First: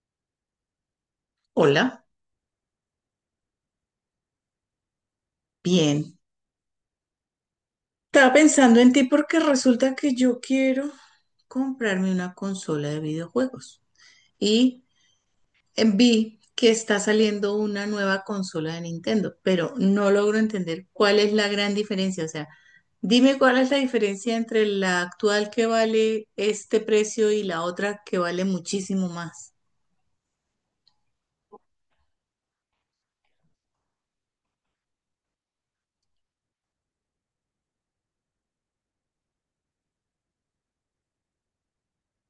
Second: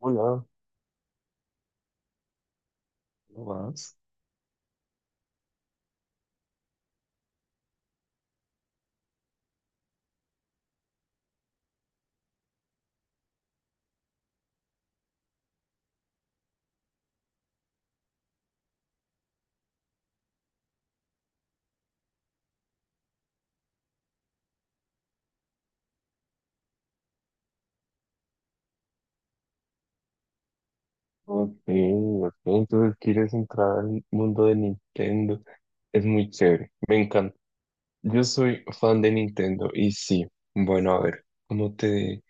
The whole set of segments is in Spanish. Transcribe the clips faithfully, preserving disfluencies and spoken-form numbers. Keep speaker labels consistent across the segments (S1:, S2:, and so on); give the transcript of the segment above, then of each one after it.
S1: Hola,
S2: Hola,
S1: ¿cómo vas?
S2: bien. Estaba pensando en ti porque resulta que yo quiero comprarme una consola de videojuegos y eh, vi que está saliendo una nueva consola de Nintendo, pero no logro entender cuál es la gran diferencia. O sea, dime cuál es la diferencia entre la actual que vale este precio y la otra que vale muchísimo más.
S1: Ok, ok, entonces quieres entrar al mundo de Nintendo. Es muy chévere, me encanta. Yo soy fan de Nintendo y sí, bueno, a ver, ¿cómo te,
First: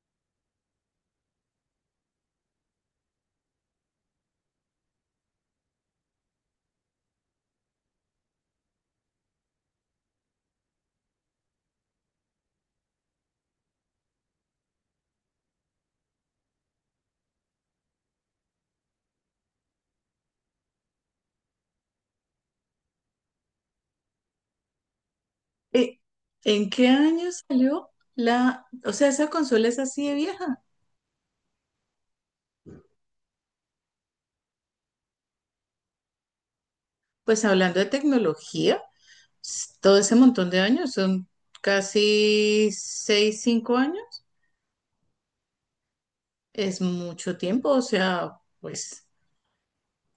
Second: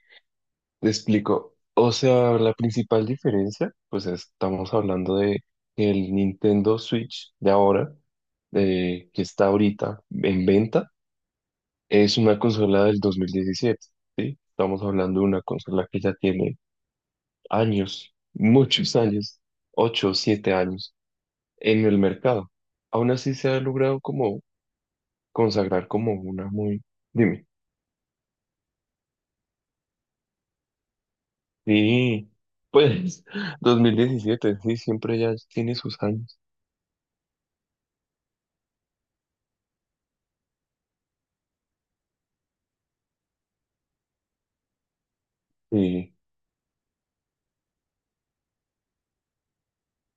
S1: te explico? O sea, la principal diferencia, pues estamos hablando de que el Nintendo Switch de ahora, eh, que está ahorita en venta, es una consola del dos mil diecisiete, ¿sí? Estamos hablando de una consola que ya tiene años, muchos años, ocho o siete años en el mercado. Aún así se ha logrado como consagrar
S2: Eh,
S1: como una
S2: ¿En
S1: muy…
S2: qué año
S1: Dime.
S2: salió la, o sea, esa consola es así de vieja?
S1: Sí, pues dos mil diecisiete sí, siempre ya tiene sus años.
S2: Pues hablando de tecnología. S- todo ese montón de años, son casi seis, cinco años,
S1: Sí,
S2: es mucho tiempo, o sea, pues,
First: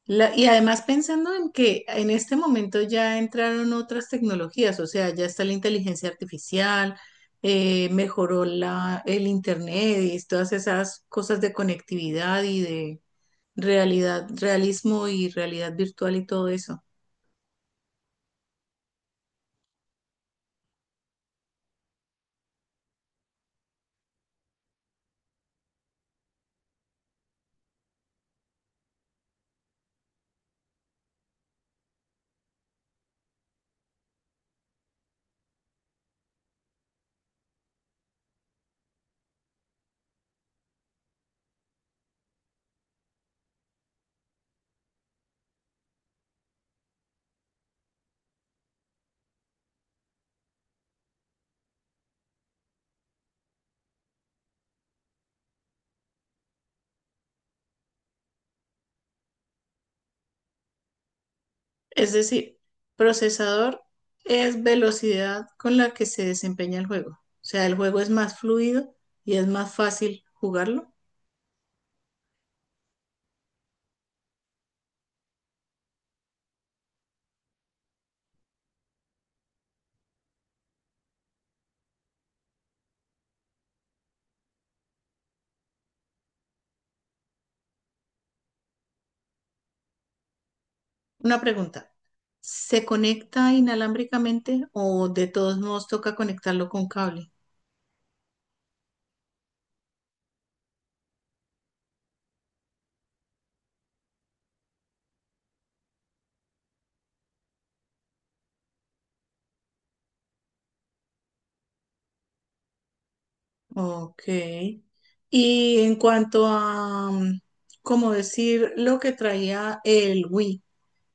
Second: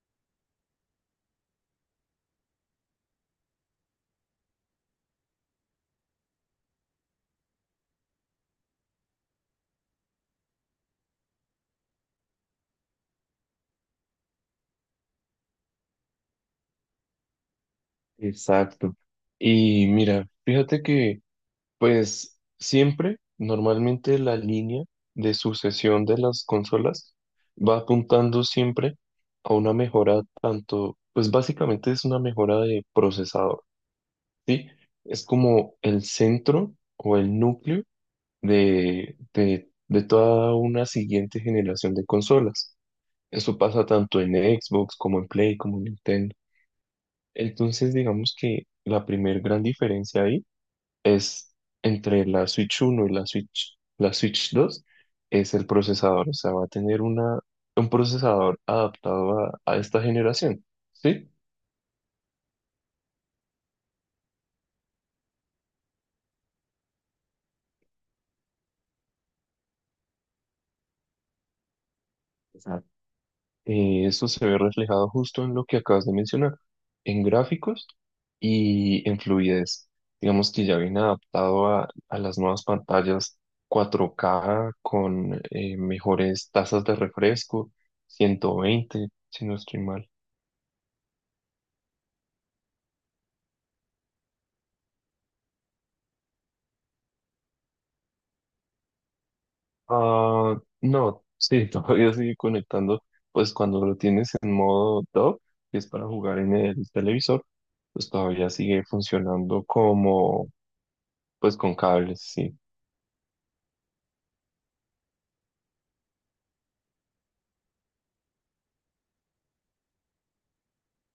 S2: la- y además pensando en que en este momento ya entraron otras tecnologías, o sea, ya está la inteligencia artificial, eh, mejoró la, el internet y todas esas cosas de conectividad y de realidad, realismo y realidad virtual y todo eso.
S1: exacto. Y mira, fíjate que pues siempre, normalmente la línea de sucesión de las consolas va apuntando siempre a una mejora tanto, pues básicamente es una mejora de procesador. ¿Sí? Es como el centro o el núcleo de, de, de toda una siguiente generación de consolas. Eso pasa tanto en Xbox como en Play, como en Nintendo. Entonces, digamos que la primer gran diferencia ahí es entre la Switch uno y la Switch, la Switch dos es el procesador. O sea, va a tener una, un procesador adaptado a, a esta generación, ¿sí?
S2: Es decir, procesador es velocidad con la que se desempeña el juego. O sea, el juego es más fluido y es más fácil jugarlo.
S1: Eh, esto se ve reflejado justo en lo que acabas de mencionar, en gráficos y en fluidez. Digamos que ya viene adaptado a, a las nuevas pantallas cuatro K con eh, mejores tasas de refresco, ciento veinte, si no estoy mal.
S2: Una pregunta, ¿se conecta inalámbricamente o de todos modos toca conectarlo con cable?
S1: Ah, no, sí, todavía sigue conectando, pues cuando lo tienes en modo dock, que es para jugar en el televisor, pues todavía sigue funcionando como, pues con cables, sí.
S2: Ok. Y en cuanto a, mm, como decir, lo que traía el Wii,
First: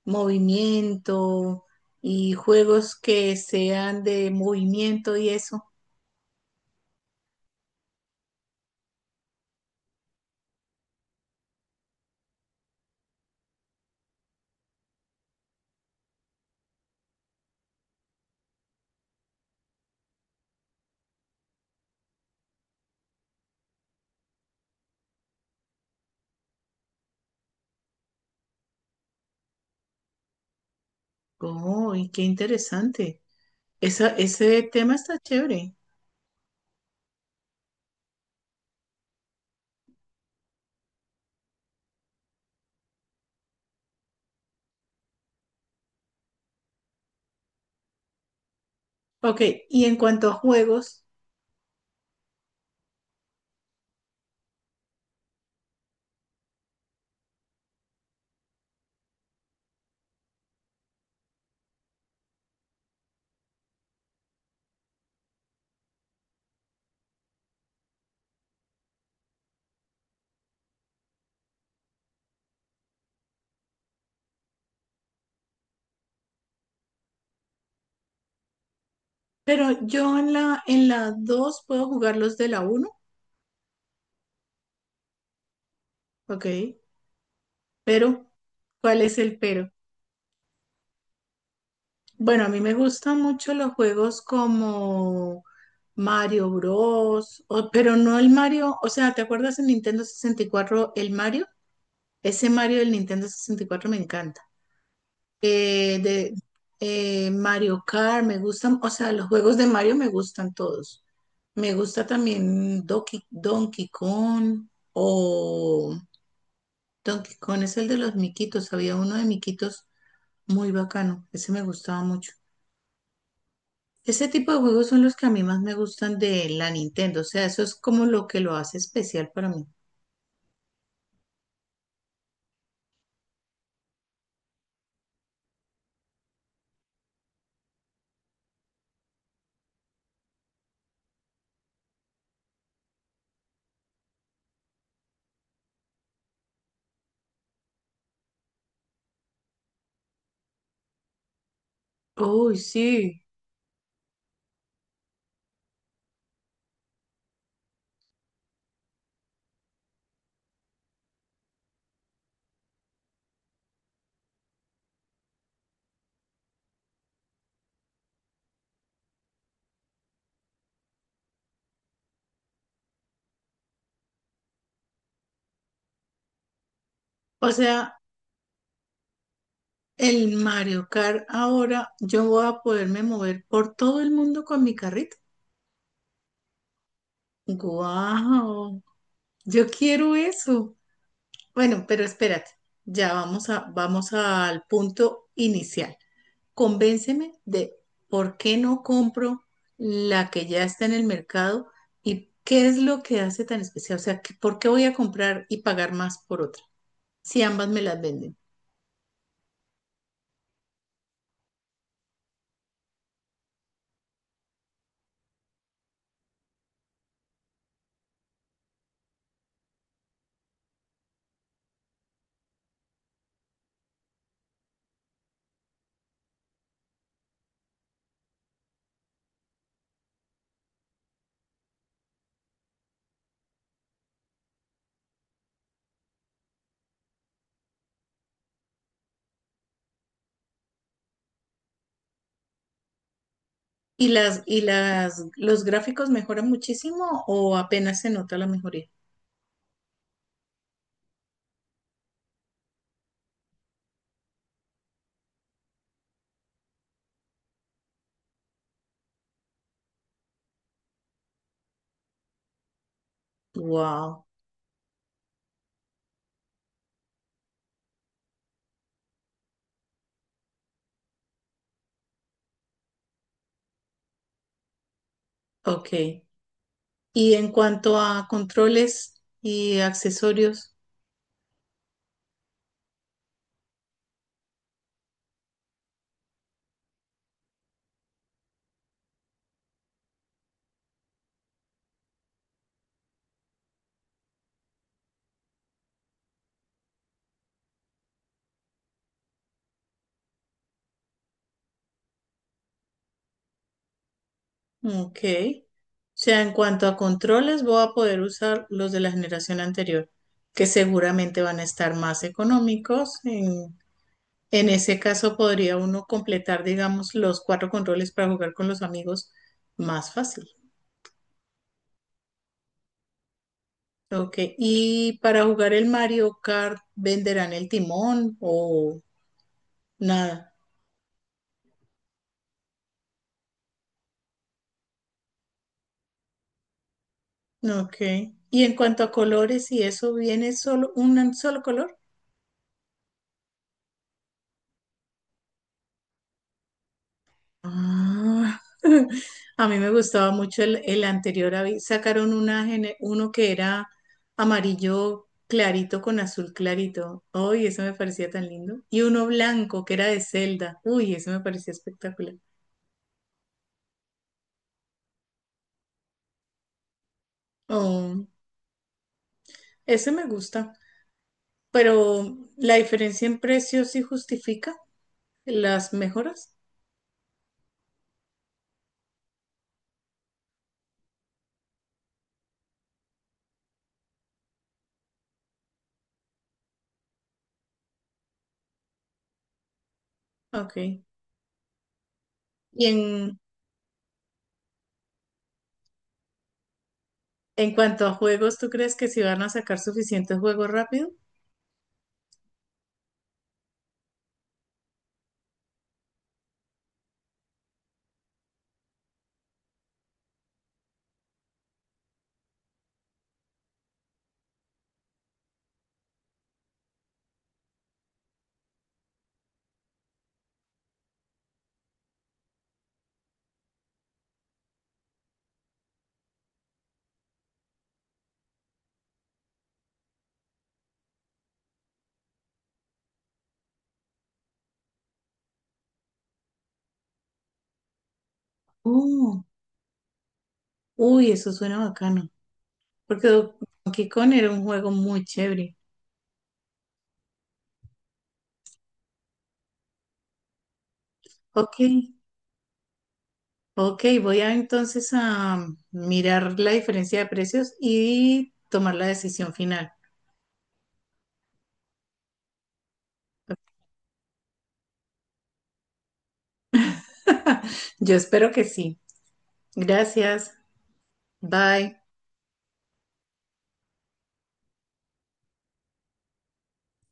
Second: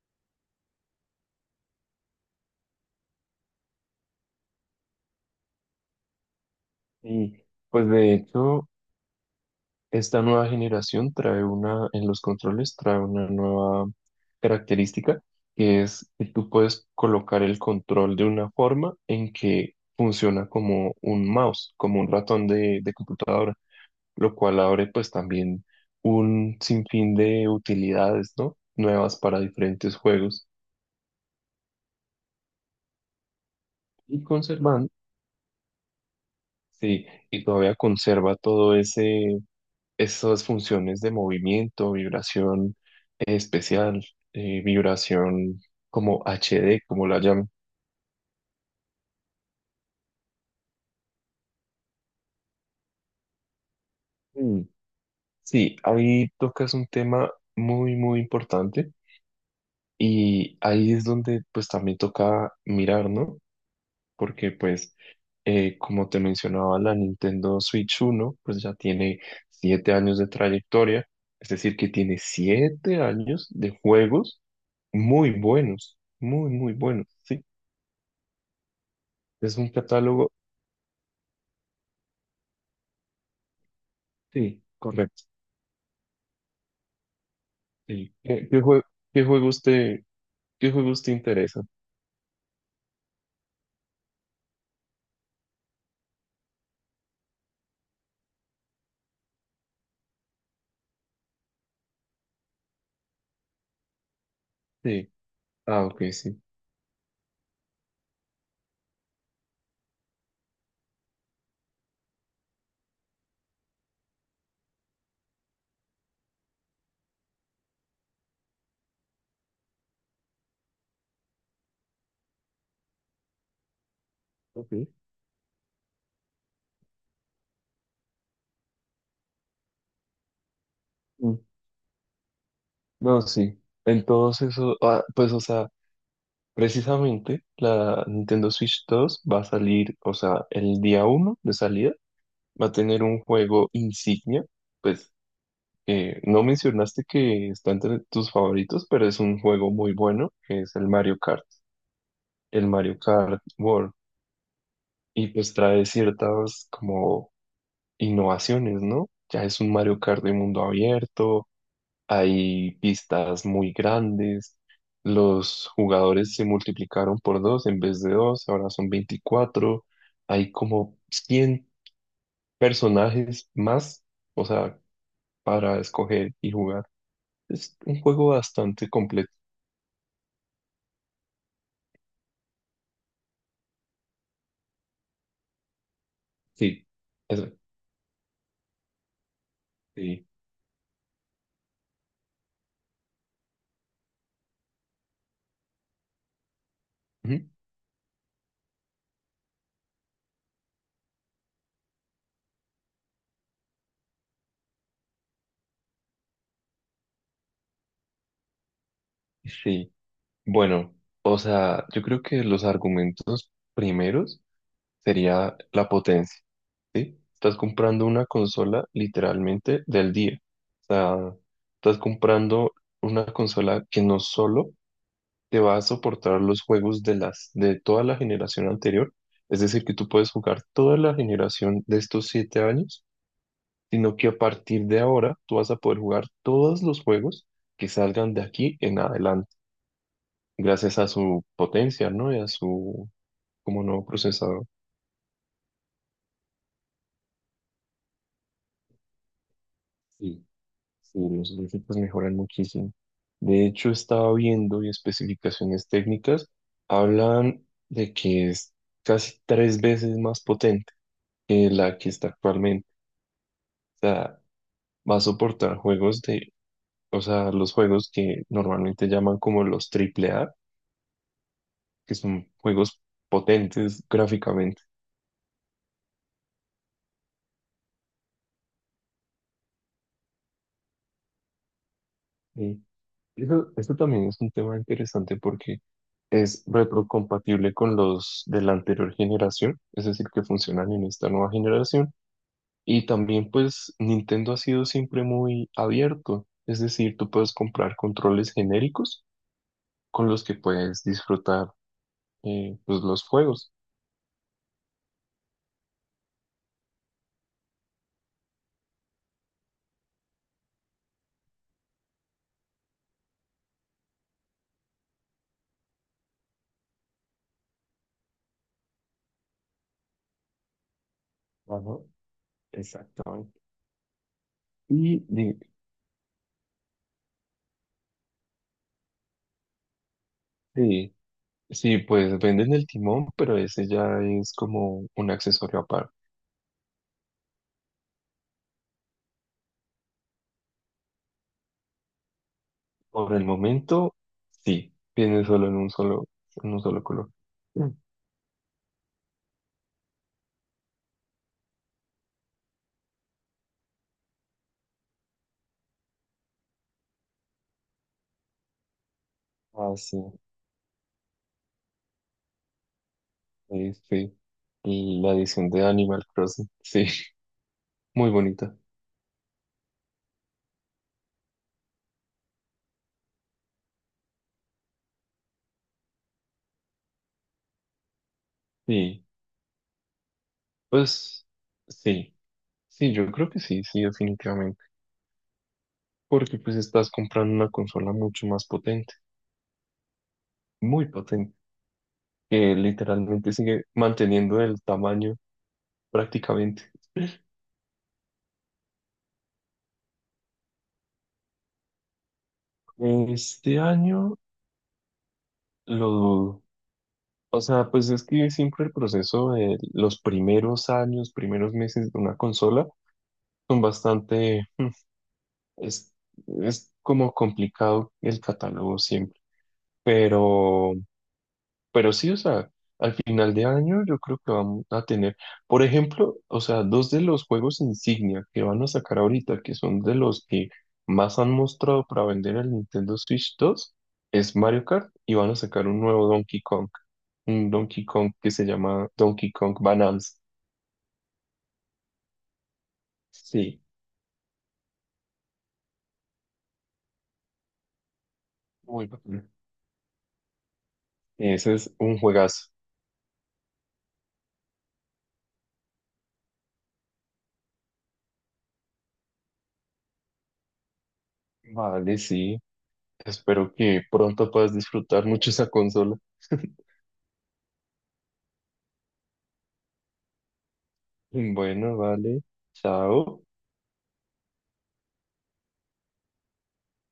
S2: movimiento y juegos que sean de movimiento y eso.
S1: Y pues de hecho, esta nueva generación trae una, en los controles, trae una nueva característica que es que tú puedes colocar el control de una forma en que funciona como un mouse, como un ratón de, de computadora, lo cual abre pues también un sinfín de utilidades, ¿no? Nuevas para diferentes juegos
S2: Oh, y qué interesante. Esa,
S1: y
S2: ese
S1: conservan,
S2: tema está chévere.
S1: sí, y todavía conserva todo ese estas funciones de movimiento, vibración eh, especial, eh, vibración como H D, como la llaman.
S2: Ok, y en cuanto a juegos,
S1: Mm. Sí, ahí tocas un tema muy, muy importante y ahí es donde pues también toca mirar, ¿no? Porque pues, eh, como te mencionaba, la Nintendo Switch uno pues ya tiene siete años de trayectoria, es decir, que tiene siete años de juegos muy buenos, muy, muy buenos, sí. Es un
S2: pero yo en
S1: catálogo.
S2: la, en la dos puedo jugar los de la uno,
S1: Sí, correcto.
S2: ok,
S1: Sí.
S2: pero
S1: ¿Qué, qué jue-
S2: ¿cuál es
S1: qué
S2: el
S1: juegos
S2: pero?
S1: te, Qué juegos te interesan?
S2: Bueno, a mí me gustan mucho los juegos como Mario Bros, o- pero no el Mario, o sea, ¿te acuerdas en Nintendo sesenta y cuatro el Mario? Ese Mario del Nintendo sesenta y cuatro me encanta.
S1: Sí, ah,
S2: eh,
S1: ok,
S2: de
S1: sí.
S2: eh, Mario Kart, me gustan, o sea, los juegos de Mario me gustan todos. Me gusta también Donkey, Donkey Kong o Donkey Kong es el de los miquitos, había uno de miquitos muy bacano, ese me gustaba mucho. Ese tipo de juegos
S1: Ok.
S2: son los que a mí más me gustan de la Nintendo, o sea, eso es como lo que lo hace especial para mí.
S1: Mm, no, sí. Entonces, eso, ah, pues, o sea, precisamente la Nintendo Switch dos va a salir, o sea, el día uno de salida va a tener un juego insignia. Pues, eh, no mencionaste que está entre tus favoritos, pero es un juego muy bueno, que es el Mario Kart,
S2: Uy,
S1: el Mario
S2: sí.
S1: Kart World. Y pues trae ciertas como innovaciones, ¿no? Ya es un Mario Kart de mundo abierto, hay pistas muy grandes, los jugadores se multiplicaron por dos en vez de dos, ahora son veinticuatro, hay como cien personajes más, o sea, para escoger y jugar.
S2: O
S1: Es un
S2: sea,
S1: juego bastante completo.
S2: el Mario Kart ahora yo voy a poderme mover por todo el mundo con mi carrito.
S1: Sí, eso,
S2: Wow, yo quiero
S1: sí.
S2: eso. Bueno, pero espérate, ya vamos a, vamos al punto inicial. Convénceme
S1: Ujú.
S2: de por qué no compro la que ya está en el mercado y qué es lo que hace tan especial. O sea, que- ¿por qué voy a comprar y pagar más por otra si ambas me las venden?
S1: Sí, bueno, o sea, yo creo que los argumentos primeros sería la potencia. ¿Sí? Estás comprando una consola literalmente del día. O sea, estás comprando una consola que no solo te va a soportar los juegos de las, de toda la generación anterior, es decir, que tú puedes jugar toda la generación de estos siete años, sino que a partir de ahora tú vas a poder jugar todos los juegos que salgan de aquí en adelante, gracias a su potencia, ¿no? Y a su como nuevo
S2: ¿Y las, y
S1: procesador.
S2: las, los gráficos mejoran muchísimo o apenas se nota la mejoría?
S1: Sí. Sí, los gráficos mejoran muchísimo. De hecho, estaba viendo y especificaciones técnicas hablan de que es casi tres veces más potente que la que está actualmente. O
S2: Wow,
S1: sea, va a soportar juegos de, o sea, los juegos que normalmente llaman como los triple A, que son juegos potentes gráficamente.
S2: ok. Y en cuanto a controles y accesorios,
S1: Y eso, eso también es un tema interesante porque es retrocompatible con los de la anterior generación, es decir, que funcionan en esta nueva generación. Y también pues Nintendo ha sido siempre muy abierto, es decir, tú puedes comprar controles genéricos con los que puedes disfrutar eh, pues los juegos.
S2: ok. O sea, en cuanto a controles, voy a poder usar los de la generación anterior, que seguramente van a estar más económicos. En, en ese caso, podría uno completar, digamos, los cuatro controles para jugar con los amigos más fácil.
S1: Ajá, exactamente.
S2: Ok. Y
S1: Y
S2: para
S1: di-
S2: jugar el Mario Kart, ¿venderán el timón o nada?
S1: sí, sí, pues venden el timón, pero ese ya es como un accesorio aparte.
S2: Ok. Y en cuanto a colores, ¿y eso viene solo un solo color?
S1: Por el momento, sí, viene solo en un solo, en un solo color. Mm.
S2: Ah, a mí me gustaba mucho el, el anterior. habí- Sacaron una, gene- uno que era amarillo clarito con azul clarito. Uy, eso me parecía tan lindo. Y uno blanco que
S1: Ah,
S2: era
S1: sí,
S2: de Zelda. Uy, eso me parecía espectacular.
S1: sí sí. La edición de Animal Crossing, sí,
S2: Oh,
S1: muy bonita.
S2: ese me gusta. Pero la diferencia en precios sí justifica las mejoras.
S1: Sí. Pues sí, sí, yo creo que sí, sí, definitivamente. Porque pues estás comprando una consola mucho más potente,
S2: Ok. Y
S1: muy potente, que
S2: en,
S1: literalmente sigue manteniendo el tamaño prácticamente.
S2: en cuanto a juegos, ¿tú crees que si van a sacar suficientes juegos rápido?
S1: Este año lo dudo. O sea, pues es que siempre el proceso de los primeros años, primeros meses de una consola son bastante, es, es como complicado el catálogo siempre. Pero… Pero sí, o sea, al final de año yo creo que vamos a tener, por ejemplo, o sea, dos de los juegos insignia que van a sacar ahorita, que son de los que más han mostrado para vender el Nintendo Switch dos es Mario Kart y van a sacar un nuevo Donkey Kong, un Donkey Kong que se llama
S2: Oh,
S1: Donkey Kong Bananas.
S2: uy, eso suena bacano. Porque
S1: Sí,
S2: Donkey Kong era un juego muy chévere.
S1: muy bacán. Ese
S2: Ok,
S1: es un juegazo.
S2: ok, voy a entonces a mirar la diferencia de precios y tomar la decisión final.
S1: Vale, sí. Espero que pronto puedas disfrutar mucho esa consola.
S2: Yo espero que sí. Gracias.
S1: Bueno,
S2: Bye.
S1: vale. Chao.